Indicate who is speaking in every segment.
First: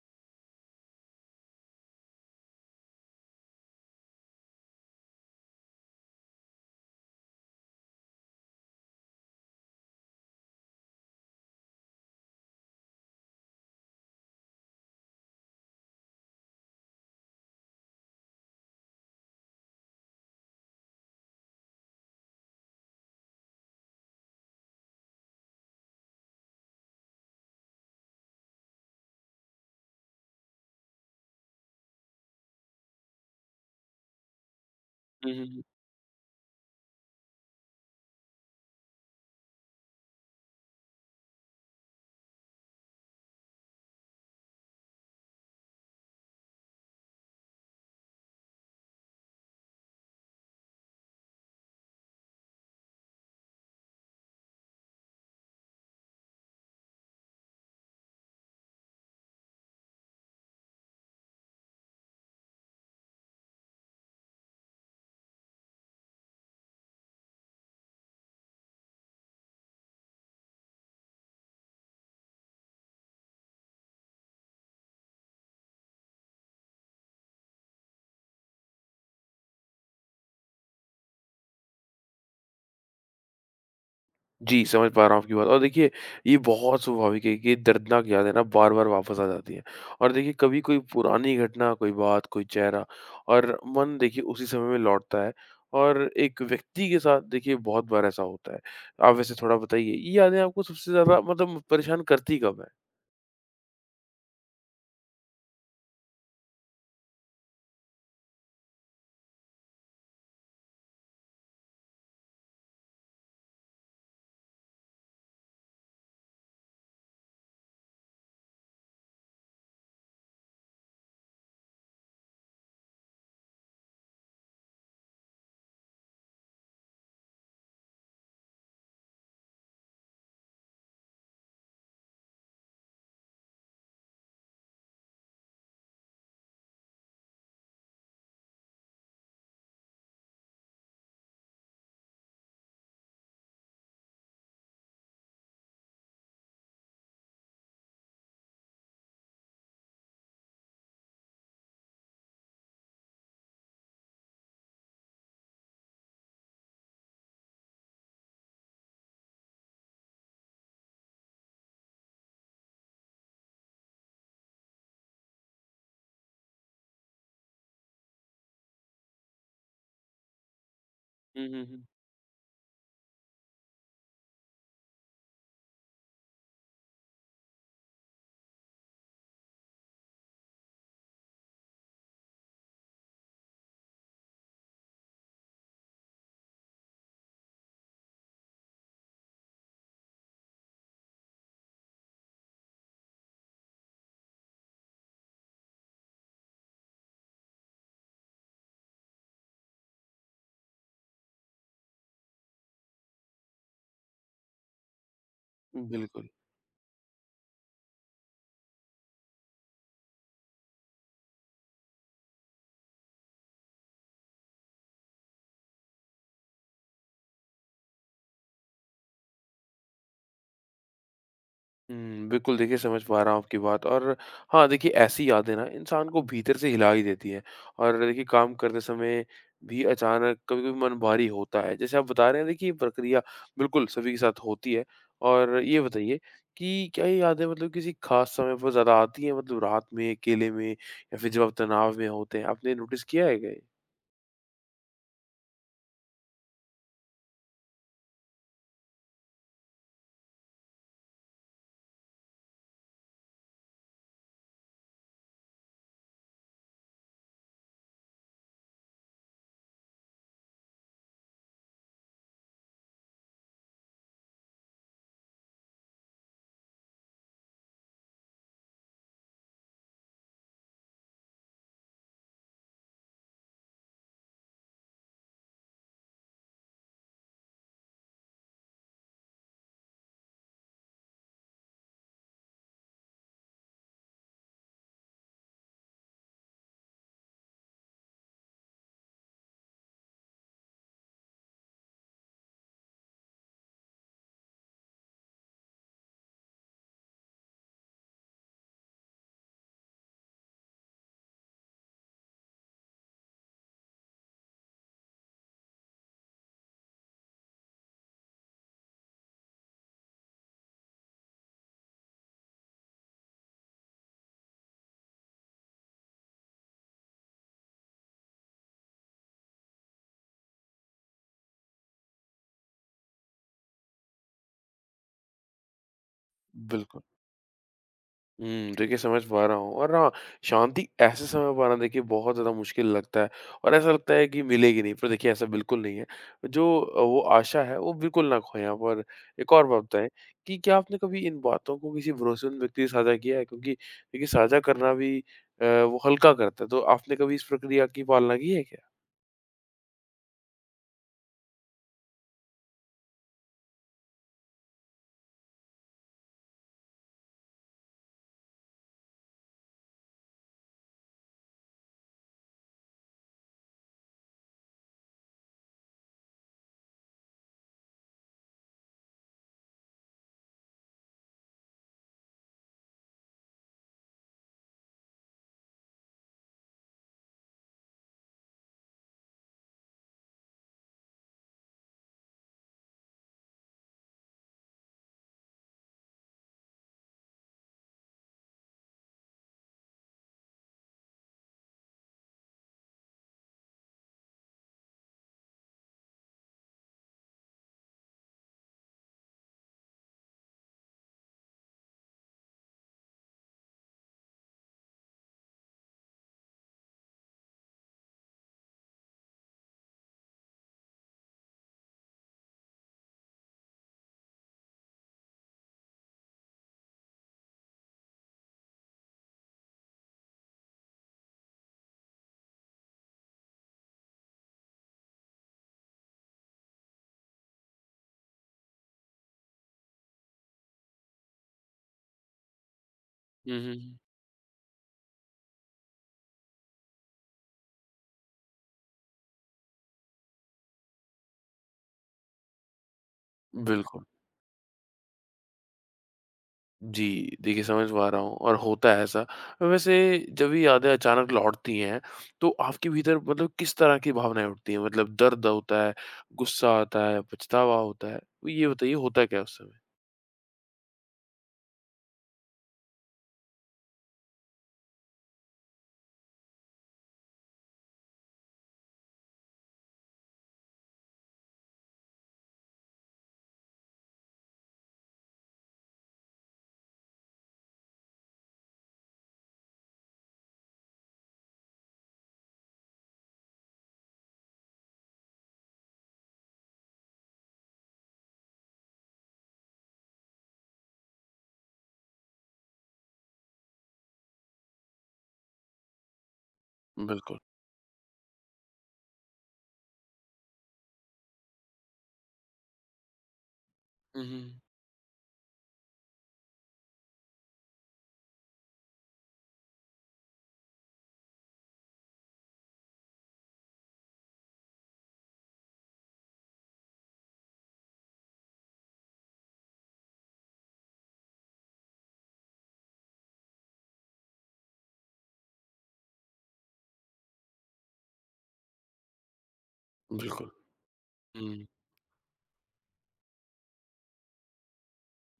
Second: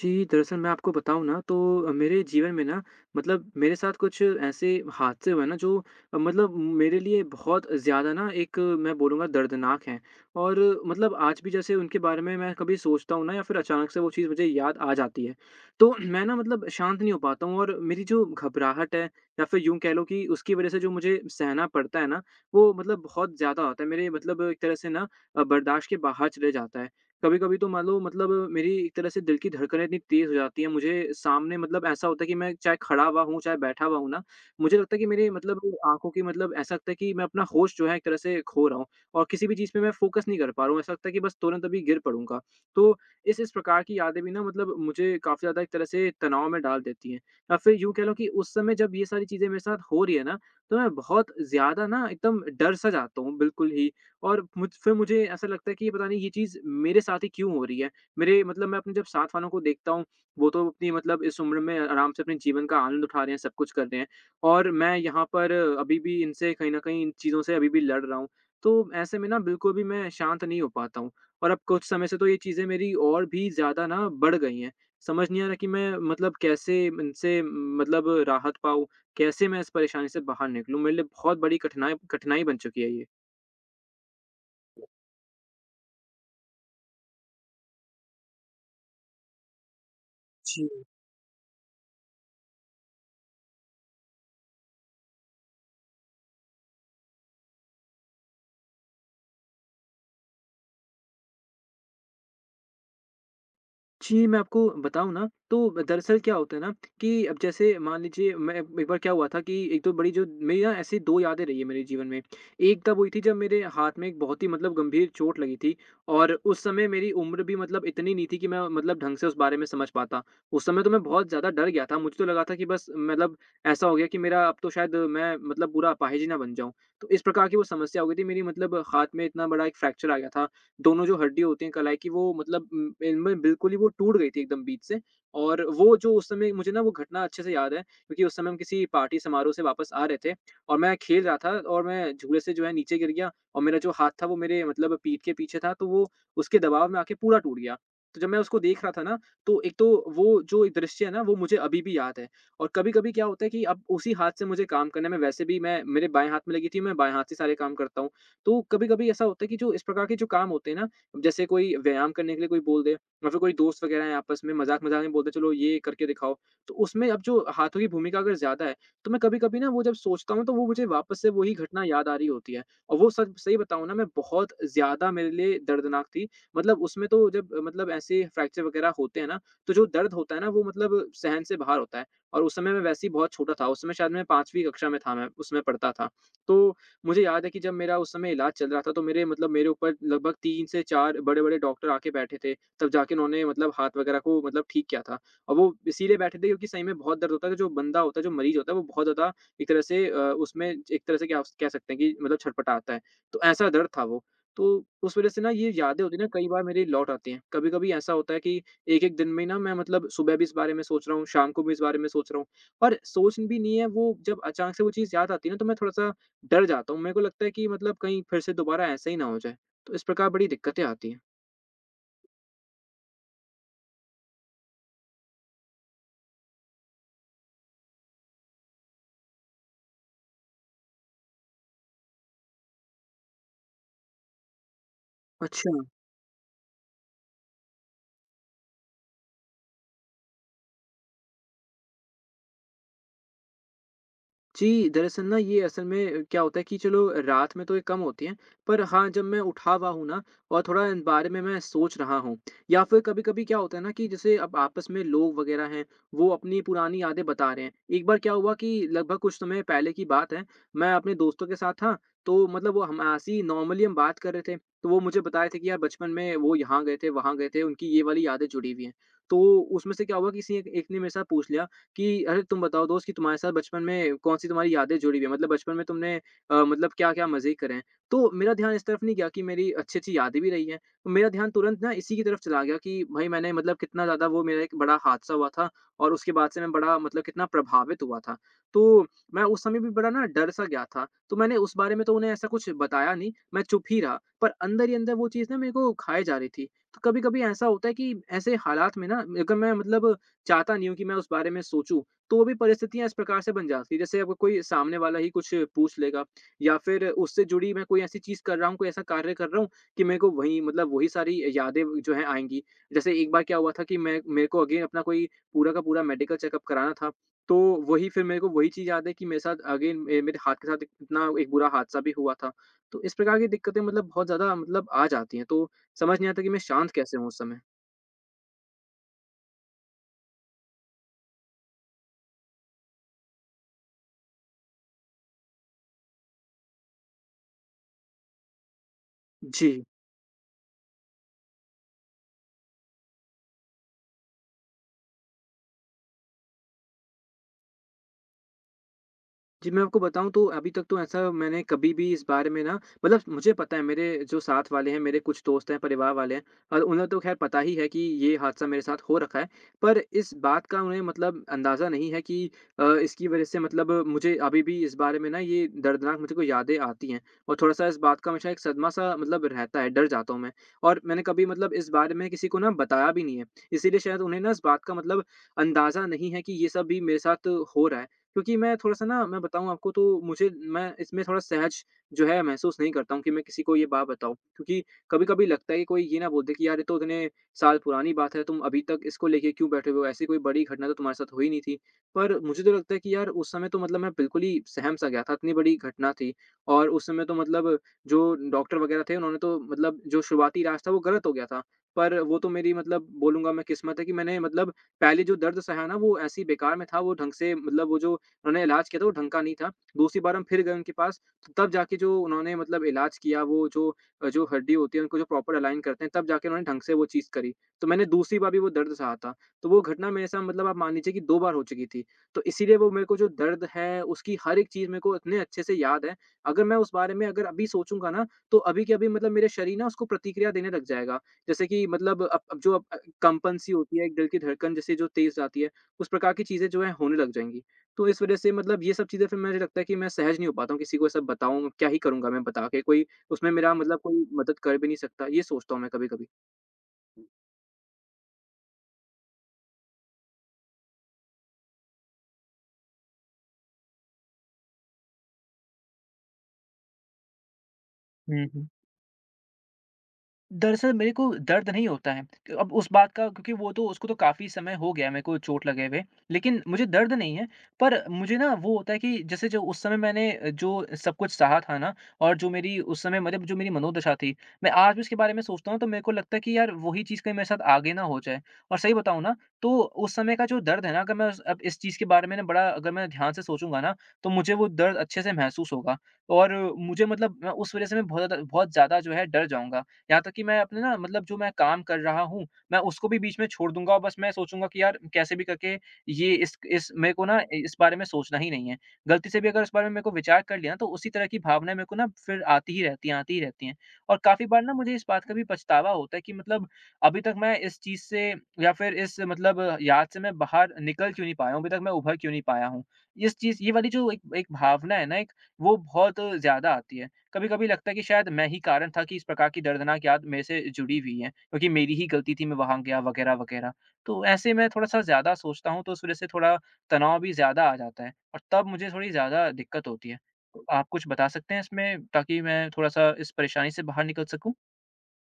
Speaker 1: जी, दरअसल मैं आपको बताऊँ ना तो मेरे जीवन में ना मतलब मेरे साथ कुछ ऐसे हादसे हुए ना जो मतलब मेरे लिए बहुत ज़्यादा ना एक मैं बोलूँगा दर्दनाक हैं। और मतलब आज भी जैसे उनके बारे में मैं कभी सोचता हूँ ना या फिर अचानक से वो चीज़ मुझे याद आ जाती है। तो मैं ना मतलब शांत नहीं हो पाता हूँ और मेरी जो घबराहट है या फिर यूँ कह लो कि उसकी वज़ह से जो मुझे सहना पड़ता है ना, वो मतलब बहुत ज़्यादा होता है। मेरे मतलब एक तरह से ना बर्दाश्त के बाहर चले जाता है। कभी-कभी तो मान लो मतलब मेरी एक तरह से दिल की धड़कनें इतनी तेज़ हो जाती हैं, मुझे सामने मतलब ऐसा होता है कि मैं चाहे खड़ा हुआ हूँ, चाहे बैठा हुआ हूँ ना, मुझे लगता है कि मेरे
Speaker 2: हुँ, हुँ,
Speaker 1: मतलब
Speaker 2: हुँ।
Speaker 1: आँखों की मतलब ऐसा लगता है कि मैं अपना होश जो है एक तरह से खो रहा हूँ और किसी भी चीज़ पे मैं फ़ोकस नहीं कर पा रहा हूँ। ऐसा लगता है कि बस तुरंत अभी गिर पड़ूँगा। तो इस प्रकार की यादें भी ना मतलब मुझे काफ़ी ज़्यादा एक तरह से तनाव में डाल देती हैं या फिर यूँ कह लो कि उस समय जब ये सारी चीज़ें मेरे साथ हो रही है ना, तो मैं बहुत ज़्यादा ना एकदम डर-सा जाता हूँ बिल्कुल ही और मुझे ऐसा लगता है कि ये पता नहीं ये चीज़ मेरे साथ ही क्यों हो रही है? मेरे मतलब मैं अपने जब साथ वालों को देखता हूँ, वो तो अपनी मतलब इस उम्र में आराम से अपने जीवन का आनंद उठा रहे हैं, सब कुछ कर रहे हैं और मैं यहाँ पर अभी भी इनसे कहीं न कहीं इन चीज़ों से अभी भी लड़ रहा हूँ। तो ऐसे में ना बिल्कुल भी मैं शांत नहीं हो पाता हूँ और अब कुछ समय से तो ये चीज़ें मेरी और भी ज़्यादा ना बढ़ गई हैं। समझ नहीं आ रहा कि मैं मतलब कैसे इनसे मतलब राहत पाऊँ? कैसे मैं इस परेशानी से बाहर निकलूँ? मेरे लिए बहुत बड़ी कठिनाई कठिनाई बन चुकी है ये।
Speaker 2: जी, समझ पा रहा हूँ आपकी बात और देखिए, ये बहुत स्वाभाविक है कि ये दर्दनाक यादें ना बार-बार वापस आ जाती हैं और देखिए कभी
Speaker 1: जी।
Speaker 2: कोई पुरानी घटना, कोई बात, कोई चेहरा और मन देखिए उसी समय में लौटता है और एक व्यक्ति के साथ देखिए बहुत बार ऐसा होता है। आप वैसे थोड़ा बताइए, ये यादें आपको सबसे ज़्यादा मतलब परेशान करती कब हैं?
Speaker 1: जी, मैं आपको बताऊँ ना, तो दरअसल क्या होता है ना कि अब जैसे मान लीजिए मैं एक बार क्या हुआ था कि एक तो बड़ी जो मेरी ना ऐसी 2 यादें रही है मेरे जीवन में। एक तब हुई थी जब मेरे हाथ में एक बहुत ही मतलब गंभीर चोट लगी थी और उस समय मेरी उम्र भी मतलब इतनी नहीं थी कि मैं मतलब ढंग से उस बारे में समझ पाता। उस समय तो मैं बहुत ज़्यादा डर गया था, मुझे तो लगा था कि बस मतलब ऐसा हो गया कि मेरा अब तो शायद मैं मतलब पूरा अपाहिज ही ना बन जाऊँ। तो इस प्रकार की वो समस्या हो गई थी मेरी मतलब हाथ में इतना बड़ा एक फ्रैक्चर आ गया था दोनों जो हड्डियाँ होती हैं कलाई की वो मतलब इनमें बिल्कुल ही वो टूट गई थी एकदम बीच से और वो जो उस समय मुझे ना वो घटना अच्छे से याद है क्योंकि उस समय हम किसी पार्टी समारोह से वापस आ रहे थे और मैं खेल रहा था और मैं झूले से जो है नीचे गिर गया और मेरा जो हाथ था वो मेरे मतलब पीठ के पीछे था तो वो उसके दबाव में आके पूरा टूट गया। तो जब मैं उसको देख रहा था ना तो एक तो वो जो एक दृश्य है ना वो मुझे अभी भी याद है और कभी-कभी क्या होता है कि अब उसी हाथ से मुझे काम करने में वैसे भी मैं मेरे बाएँ हाथ में लगी थी, मैं बाएँ हाथ से सारे काम करता हूँ। तो कभी-कभी ऐसा होता है कि जो इस प्रकार के जो काम होते हैं ना, जैसे कोई व्यायाम करने के लिए कोई बोल दे या फिर कोई दोस्त वगैरह है आपस में मज़ाक-मज़ाक में बोलते हैं, "चलो ये करके दिखाओ।" तो उसमें अब जो हाथों की भूमिका अगर ज़्यादा है, तो मैं कभी-कभी ना वो जब सोचता हूँ, तो वो मुझे वापस से
Speaker 2: हुँ,
Speaker 1: वही
Speaker 2: हुँ, हुँ।
Speaker 1: घटना याद आ रही होती है और वो सच सही बताऊँ ना मैं बहुत ज़्यादा मेरे लिए दर्दनाक थी। मतलब उसमें तो जब मतलब ऐसे फ्रैक्चर वगैरह होते हैं ना, तो जो दर्द होता है ना वो मतलब सहन से बाहर होता है और उस समय मैं वैसे ही बहुत छोटा था, उस समय शायद मैं 5वीं कक्षा में था मैं उसमें पढ़ता था। तो मुझे याद है कि जब मेरा उस समय इलाज चल रहा था तो मेरे मतलब मेरे ऊपर लगभग 3 से 4 बड़े-बड़े डॉक्टर आके बैठे थे, तब जाके उन्होंने मतलब हाथ वगैरह को मतलब ठीक किया था। और वो इसीलिए बैठे थे क्योंकि सही में बहुत दर्द होता है, तो जो बंदा होता है, जो मरीज़ होता है, वो बहुत ज़्यादा एक तरह से उसमें एक तरह से क्या कह सकते हैं कि मतलब छटपटाता है, तो ऐसा दर्द था वो। तो उस वजह से ना ये यादें होती हैं ना
Speaker 2: बिल्कुल।
Speaker 1: कई बार मेरी लौट आती हैं। कभी-कभी ऐसा होता है कि एक-एक दिन में ही ना मैं मतलब सुबह भी इस बारे में सोच रहा हूँ, शाम को भी इस बारे में सोच रहा हूँ और सोच भी नहीं है वो जब अचानक से वो चीज़ याद आती है ना तो मैं थोड़ा-सा डर जाता हूँ। मेरे को लगता है कि मतलब कहीं फिर से दोबारा ऐसा ही ना हो जाए, तो इस प्रकार बड़ी दिक्कतें आती हैं।
Speaker 2: हुँ, बिल्कुल देखिए समझ पा रहा हूँ आपकी बात और हाँ, देखिए ऐसी यादें ना इंसान को भीतर से हिला ही देती हैं और देखिए काम करते समय भी अचानक कभी-कभी मन भारी होता है। जैसे आप बता रहे हैं देखिए ये प्रक्रिया बिल्कुल सभी के साथ होती है और
Speaker 1: अच्छा।
Speaker 2: ये बताइए कि क्या ये यादें मतलब किसी ख़ास समय पर ज़्यादा आती हैं मतलब रात में, अकेले में या फिर जब आप तनाव में होते हैं? आपने नोटिस किया है क्या ये?
Speaker 1: जी, दरअसल ना ये असल में क्या होता है कि चलो रात में तो ये कम होती हैं, पर हाँ, जब मैं उठा हुआ हूँ ना और थोड़ा इन बारे में मैं सोच रहा हूँ या फिर कभी-कभी क्या होता है ना कि जैसे अब आपस में लोग वगैरह हैं, वो अपनी पुरानी यादें बता रहे हैं। एक बार क्या हुआ कि लगभग कुछ समय पहले की बात है, मैं अपने दोस्तों के साथ था, तो मतलब वो हम ऐसे ही नॉर्मली हम बात कर रहे थे, तो वो मुझे बता रहे थे कि यार बचपन में वो यहाँ गए थे, वहाँ गए थे, उनकी ये वाली यादें जुड़ी हुई हैं। तो उसमें से क्या हुआ कि किसी एक एक ने मेरे साथ पूछ लिया कि अरे तुम बताओ दोस्त कि तुम्हारे साथ बचपन में कौन-सी तुम्हारी यादें जुड़ी हुई है? मतलब बचपन में तुमने मतलब क्या-क्या मज़े करे हैं? तो मेरा ध्यान इस तरफ नहीं गया कि मेरी अच्छी-अच्छी यादें भी रही हैं। तो मेरा ध्यान तुरंत ना इसी की तरफ चला गया कि भाई मैंने मतलब कितना ज़्यादा वो मेरा एक बड़ा हादसा हुआ था और उसके बाद से मैं बड़ा मतलब कितना प्रभावित हुआ था। तो मैं उस समय भी बड़ा ना डर-सा गया था। तो मैंने उस बारे में तो उन्हें ऐसा कुछ बताया नहीं, मैं चुप ही रहा। पर अंदर ही अंदर वो चीज़ ना मेरे को खाए जा रही थी। तो कभी-कभी ऐसा होता है कि ऐसे हालात में ना अगर मैं मतलब चाहता नहीं हूँ कि मैं उस बारे में सोचूँ, तो वो भी परिस्थितियाँ इस प्रकार से बन जाती हैं, जैसे अब कोई सामने वाला ही कुछ पूछ लेगा या फिर उससे जुड़ी मैं कोई ऐसी चीज़ कर रहा हूँ, कोई ऐसा कार्य कर रहा हूँ कि मेरे को वही मतलब वही सारी यादें जो हैं आएँगी। जैसे एक बार क्या हुआ था कि मैं मेरे को अगेन अपना कोई पूरा का पूरा मेडिकल चेकअप कराना था, तो वही फिर मेरे को वही चीज़ याद है कि मेरे साथ अगेन मे मेरे हाथ के साथ इतना एक बुरा हादसा भी हुआ था। तो इस प्रकार की दिक्कतें मतलब बहुत ज़्यादा मतलब आ जाती हैं, तो समझ नहीं आता कि मैं शांत
Speaker 2: बिल्कुल।
Speaker 1: कैसे हूँ उस समय?
Speaker 2: हुँ, देखिए समझ पा रहा हूँ और हाँ, शांति ऐसे समय पाना देखिए बहुत ज़्यादा मुश्किल लगता है और ऐसा लगता है कि मिलेगी नहीं, पर देखिए ऐसा बिल्कुल नहीं है। जो वो आशा है वो बिल्कुल ना खोएँ आप और एक और बात
Speaker 1: जी।
Speaker 2: बताएँ कि क्या आपने कभी इन बातों को किसी भरोसेमंद व्यक्ति से साझा किया है? क्योंकि देखिए साझा करना भी वो हल्का करता है, तो आपने कभी इस प्रक्रिया की पालना की है क्या?
Speaker 1: जी, मैं आपको बताऊँ तो अभी तक तो ऐसा मैंने कभी भी इस बारे में ना मतलब मुझे पता है मेरे जो साथ वाले हैं, मेरे कुछ दोस्त हैं, परिवार वाले हैं और उन्हें तो खैर पता ही है कि ये हादसा मेरे साथ हो रखा है। पर इस बात का उन्हें मतलब अंदाज़ा नहीं है कि इसकी वज़ह से मतलब मुझे अभी भी इस बारे में ना ये दर्दनाक मुझको यादें आती हैं और थोड़ा-सा इस बात का हमेशा एक सदमा-सा मतलब रहता है, डर जाता हूँ मैं। और मैंने कभी मतलब इस बारे में किसी को ना बताया भी नहीं है। इसीलिए शायद उन्हें ना इस बात का मतलब अंदाज़ा नहीं है कि ये सब भी मेरे साथ हो रहा है। क्योंकि मैं थोड़ा-सा ना मैं बताऊँ आपको तो मुझे मैं इसमें थोड़ा सहज जो है महसूस नहीं करता हूँ कि मैं किसी को ये बात बताऊँ। क्योंकि कभी-कभी लगता है कि कोई ये ना बोल दे कि यार ये तो इतने साल पुरानी बात है, तुम अभी तक इसको लेके क्यों बैठे हुए हो? ऐसी कोई बड़ी घटना तो तुम्हारे साथ हुई नहीं थी। पर मुझे तो लगता है कि यार उस समय तो मतलब मैं बिल्कुल ही सहम-सा गया था, इतनी बड़ी घटना थी। और उस समय तो मतलब जो डॉक्टर वगैरह थे उन्होंने तो मतलब जो शुरुआती इलाज था वो गलत हो गया था। पर वो तो मेरी मतलब बोलूँगा मैं किस्मत है कि मैंने मतलब पहले जो दर्द सहा ना वो ऐसे ही बेकार में था, वो ढंग से मतलब वो जो उन्होंने इलाज किया था वो ढंग का नहीं था। दूसरी बार हम फिर गए उनके पास, तो तब जाके जो उन्होंने मतलब इलाज किया वो जो हड्डी होती है उनको जो प्रॉपर अलाइन करते हैं, तब जाके उन्होंने ढंग से वो चीज़ करी। तो मैंने दूसरी बार भी वो दर्द सहा था। तो वो घटना मेरे साथ मतलब आप मान लीजिए कि 2 बार हो चुकी थी। तो इसीलिए वो मेरे को जो दर्द है उसकी हर एक चीज़ मेरे को इतने अच्छे से याद है। अगर मैं उस बारे में अगर अभी सोचूँगा ना, तो अभी के अभी मतलब मेरा शरीर ना उसको प्रतिक्रिया देने लग जाएगा। जैसे कि मतलब अब
Speaker 2: हुँ,
Speaker 1: कंपन-सी
Speaker 2: हुँ, हुँ।
Speaker 1: होती है, एक दिल की धड़कन जैसे जो तेज़ आती है, उस प्रकार की चीज़ें जो है होने लग जाएँगी। तो इस वज़ह से मतलब ये सब चीज़ें फिर मुझे लगता है कि मैं सहज नहीं हो पाता हूँ, किसी को ये सब बताऊँ, क्या ही करूँगा मैं बता के? कोई उसमें मेरा मतलब
Speaker 2: बिल्कुल।
Speaker 1: कोई मदद कर भी नहीं सकता, ये सोचता हूँ मैं कभी-कभी।
Speaker 2: जी, देखिए समझ पा रहा हूँ और होता है ऐसा। वैसे जब ये यादें अचानक लौटती हैं, तो आपके भीतर मतलब किस तरह की भावनाएँ उठती हैं? मतलब दर्द होता है, गुस्सा आता है, पछतावा होता है?
Speaker 1: हुँ, हुँ।
Speaker 2: ये बताइए होता क्या है उस समय?
Speaker 1: दरअसल मेरे को दर्द नहीं होता है अब उस बात का, क्योंकि वो तो उसको तो काफ़ी समय हो गया मेरे को चोट लगे हुए, लेकिन मुझे दर्द नहीं है। पर मुझे ना वो होता है कि जैसे जो उस समय मैंने जो सब कुछ सहा था ना, और जो मेरी उस समय मतलब जो मेरी मनोदशा थी, मैं आज भी उसके बारे में सोचता हूँ, तो मेरे को लगता है कि यार वही चीज़ कहीं मेरे साथ आगे ना हो जाए। और सही बताऊँ ना, तो उस समय का जो दर्द है ना, अगर मैं उस अब इस चीज़ के बारे में ना बड़ा अगर मैं ध्यान से सोचूँगा ना, तो मुझे वो दर्द अच्छे से महसूस होगा, और मुझे मतलब मैं उस वज़ह से मैं बहुत ज़्यादा जो है डर जाऊँगा। यहाँ तक कि मैं अपने ना मतलब जो मैं काम कर रहा हूँ, मैं उसको भी बीच में छोड़ दूँगा, और बस मैं सोचूँगा कि यार कैसे भी करके ये इस मेरे को
Speaker 2: बिल्कुल।
Speaker 1: ना इस बारे में सोचना ही नहीं है। गलती से भी अगर इस बारे में मेरे को विचार कर लिया ना, तो उसी तरह की भावनाएँ मेरे को ना फिर आती ही रहती हैं, आती ही रहती हैं। और
Speaker 2: हुँ, हुँ,
Speaker 1: काफ़ी
Speaker 2: हुँ।
Speaker 1: बार ना मुझे इस बात का भी पछतावा होता है कि मतलब अभी तक मैं इस चीज़ से, या फिर इस मतलब याद से मैं बाहर निकल क्यों नहीं पाया हूँ, अभी तक मैं उभर क्यों नहीं पाया हूँ। इस चीज़, ये वाली जो एक एक भावना है ना, एक, वो बहुत ज़्यादा आती है। कभी-कभी लगता है कि शायद मैं ही कारण था कि इस प्रकार की दर्दनाक याद मेरे से जुड़ी हुई है, क्योंकि मेरी ही गलती थी, मैं वहाँ गया वगैरह, वगैरह। तो ऐसे मैं थोड़ा-सा ज़्यादा सोचता हूँ, तो उस वज़ह से थोड़ा तनाव भी ज़्यादा आ जाता है और तब मुझे थोड़ी ज़्यादा दिक्कत होती है।
Speaker 2: बिल्कुल।
Speaker 1: तो आप कुछ बता सकते हैं
Speaker 2: हुँ।
Speaker 1: इसमें, ताकि मैं थोड़ा-सा इस परेशानी से बाहर निकल सकूँ?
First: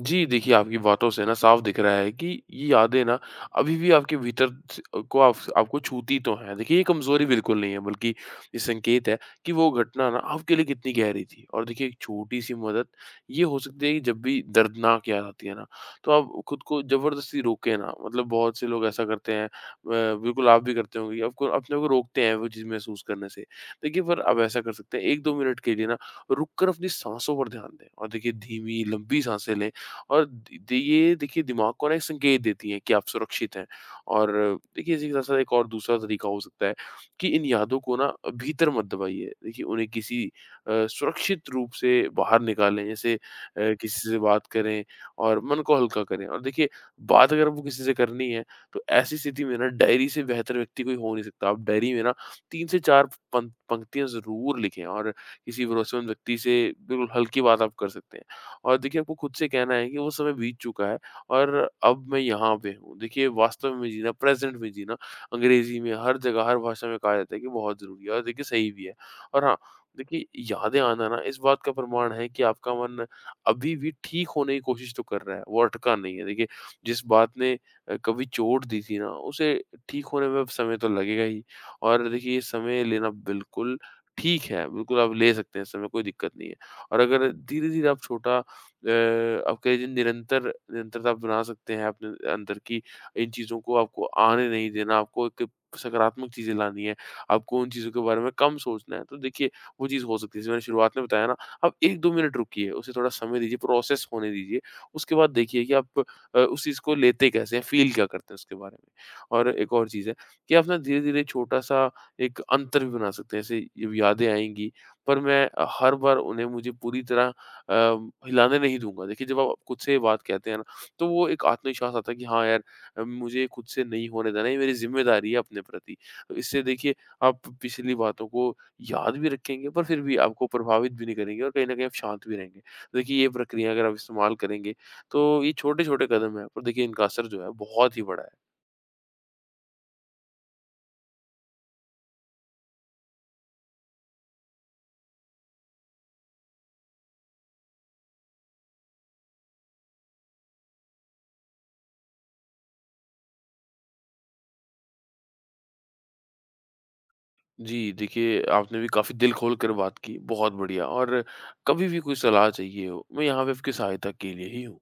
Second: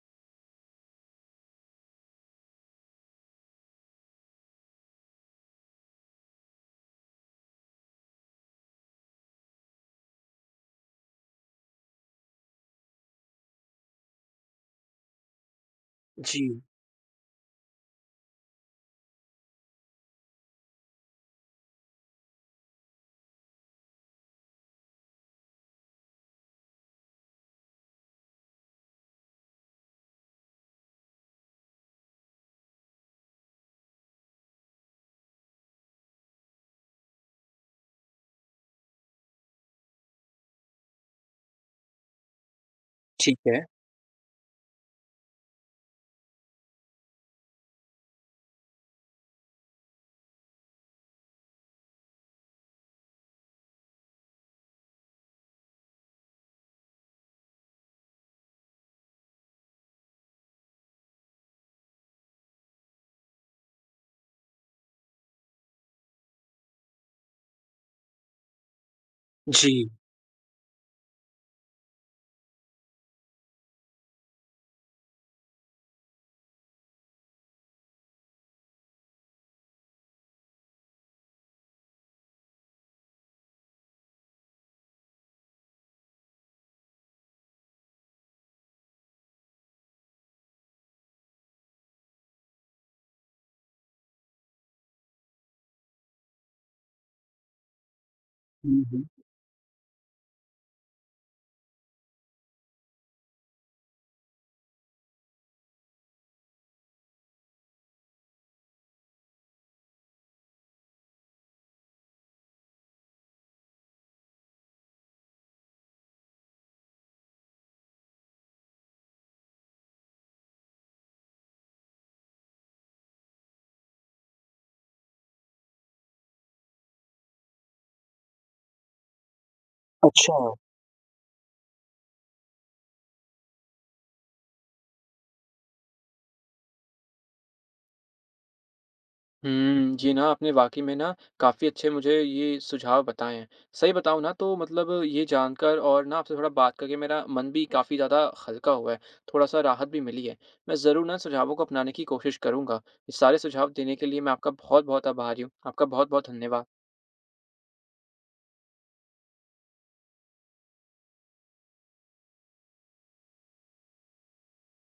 Speaker 2: जी, देखिए आपकी बातों से ना साफ दिख रहा है कि ये यादें ना अभी भी आपके भीतर स को आप आपको छूती तो हैं। देखिए ये कमज़ोरी बिल्कुल नहीं है बल्कि ये संकेत है कि वो घटना ना आपके लिए कितनी गहरी थी। और देखिए एक छोटी-सी मदद ये हो सकती है कि जब भी दर्दनाक याद आती है ना, तो आप खुद
Speaker 1: जी,
Speaker 2: को ज़बरदस्ती रोकें ना। मतलब बहुत से लोग ऐसा करते हैं, ब बिल्कुल आप भी करते होंगे कि आपको अपने को रोकते हैं वो चीज़ महसूस करने से। देखिए पर आप ऐसा कर सकते हैं 1-2 मिनट के लिए ना रुक कर अपनी साँसों पर ध्यान दें और देखिए धीमी लंबी साँसें लें। और द द ये देखिए दिमाग को ना एक संकेत देती हैं कि आप सुरक्षित हैं और देखिए इसी के साथ-साथ एक और दूसरा तरीका हो सकता है कि इन यादों को ना भीतर मत दबाइए। देखिए उन्हें किसी सुरक्षित रूप से बाहर निकालें जैसे
Speaker 1: ठीक है।
Speaker 2: किसी से बात करें और मन को हल्का करें और देखिए बात अगर आपको किसी से करनी है तो ऐसी स्थिति में ना डायरी से बेहतर व्यक्ति कोई हो नहीं सकता। आप डायरी में ना 3 से 4 पंक्तियाँ ज़रूर लिखें और किसी भरोसेमंद व्यक्ति से बिल्कुल हल्की बात आप कर सकते हैं। और देखिए आपको खुद से कहना है कि वो समय बीत चुका है और अब मैं यहाँ पे हूँ। देखिए वास्तव में जीना, प्रेज़ेंट में जीना अंग्रेज़ी में हर जगह, हर भाषा में कहा जाता है कि बहुत ज़रूरी है और देखिए सही भी है। और हाँ,
Speaker 1: जी।
Speaker 2: देखिए यादें आना ना इस बात का प्रमाण है कि आपका मन अभी भी ठीक होने की कोशिश तो कर रहा है, वो अटका नहीं है। देखिए जिस बात ने कभी चोट दी थी ना उसे ठीक होने में अब समय तो लगेगा ही और देखिए ये समय लेना बिल्कुल ठीक है, बिल्कुल आप ले सकते हैं इस समय कोई दिक्कत नहीं है। और अगर धीरे-धीरे आप छोटा अ, आप कह लीजिए निरंतरता आप बना सकते हैं अपने अंदर की। इन चीज़ों को आपको आने नहीं देना, आपको एक सकारात्मक चीज़ें लानी है, आपको उन चीज़ों के बारे में कम
Speaker 1: हुँ,
Speaker 2: सोचना है।
Speaker 1: हुँ।
Speaker 2: तो देखिए वो चीज़ हो सकती है, जैसे मैंने शुरुआत में बताया ना, आप 1-2 मिनट रुकिए, उसे थोड़ा समय दीजिए, प्रोसेस होने दीजिए। उसके बाद देखिए कि आप उस चीज़ को लेते कैसे हैं, फ़ील क्या करते हैं उसके बारे में। और एक और चीज़ है कि आप ना धीरे-धीरे छोटा-सा एक अंतर भी बना सकते हैं, जैसे ये यादें आएँगी, पर मैं हर बार उन्हें मुझे पूरी तरह अ, हिलाने नहीं दूँगा। देखिए, जब आप खुद से ये बात कहते हैं ना, तो वो एक आत्मविश्वास आता है कि हाँ यार मुझे खुद से नहीं होने देना, ये मेरी ज़िम्मेदारी है अपने प्रति। तो इससे देखिए, आप पिछली बातों को याद भी रखेंगे, पर फिर भी
Speaker 1: अच्छा।
Speaker 2: आपको प्रभावित भी नहीं करेंगे और कहीं न कहीं आप शांत भी रहेंगे। देखिए, ये प्रक्रिया अगर आप इस्तेमाल करेंगे, तो ये छोटे-छोटे कदम हैं, पर देखिए इनका असर जो है, बहुत ही बड़ा है।
Speaker 1: जी ना, आपने वाक़ई में ना काफ़ी अच्छे मुझे ये सुझाव बताएँ हैं। सही बताऊँ ना, तो मतलब ये जानकर और ना आपसे थोड़ा बात करके मेरा मन भी काफ़ी ज़्यादा हल्का हुआ है, थोड़ा-सा राहत भी मिली है। मैं ज़रूर ना सुझावों को अपनाने की कोशिश करूँगा। ये सारे सुझाव देने के लिए मैं आपका बहुत-बहुत आभारी हूँ। आपका बहुत-बहुत धन्यवाद।
Speaker 2: जी, देखिए, आपने भी काफ़ी दिल खोल कर बात की, बहुत बढ़िया और कभी भी कोई सलाह चाहिए हो, मैं यहाँ पे आपकी सहायता के लिए ही हूँ।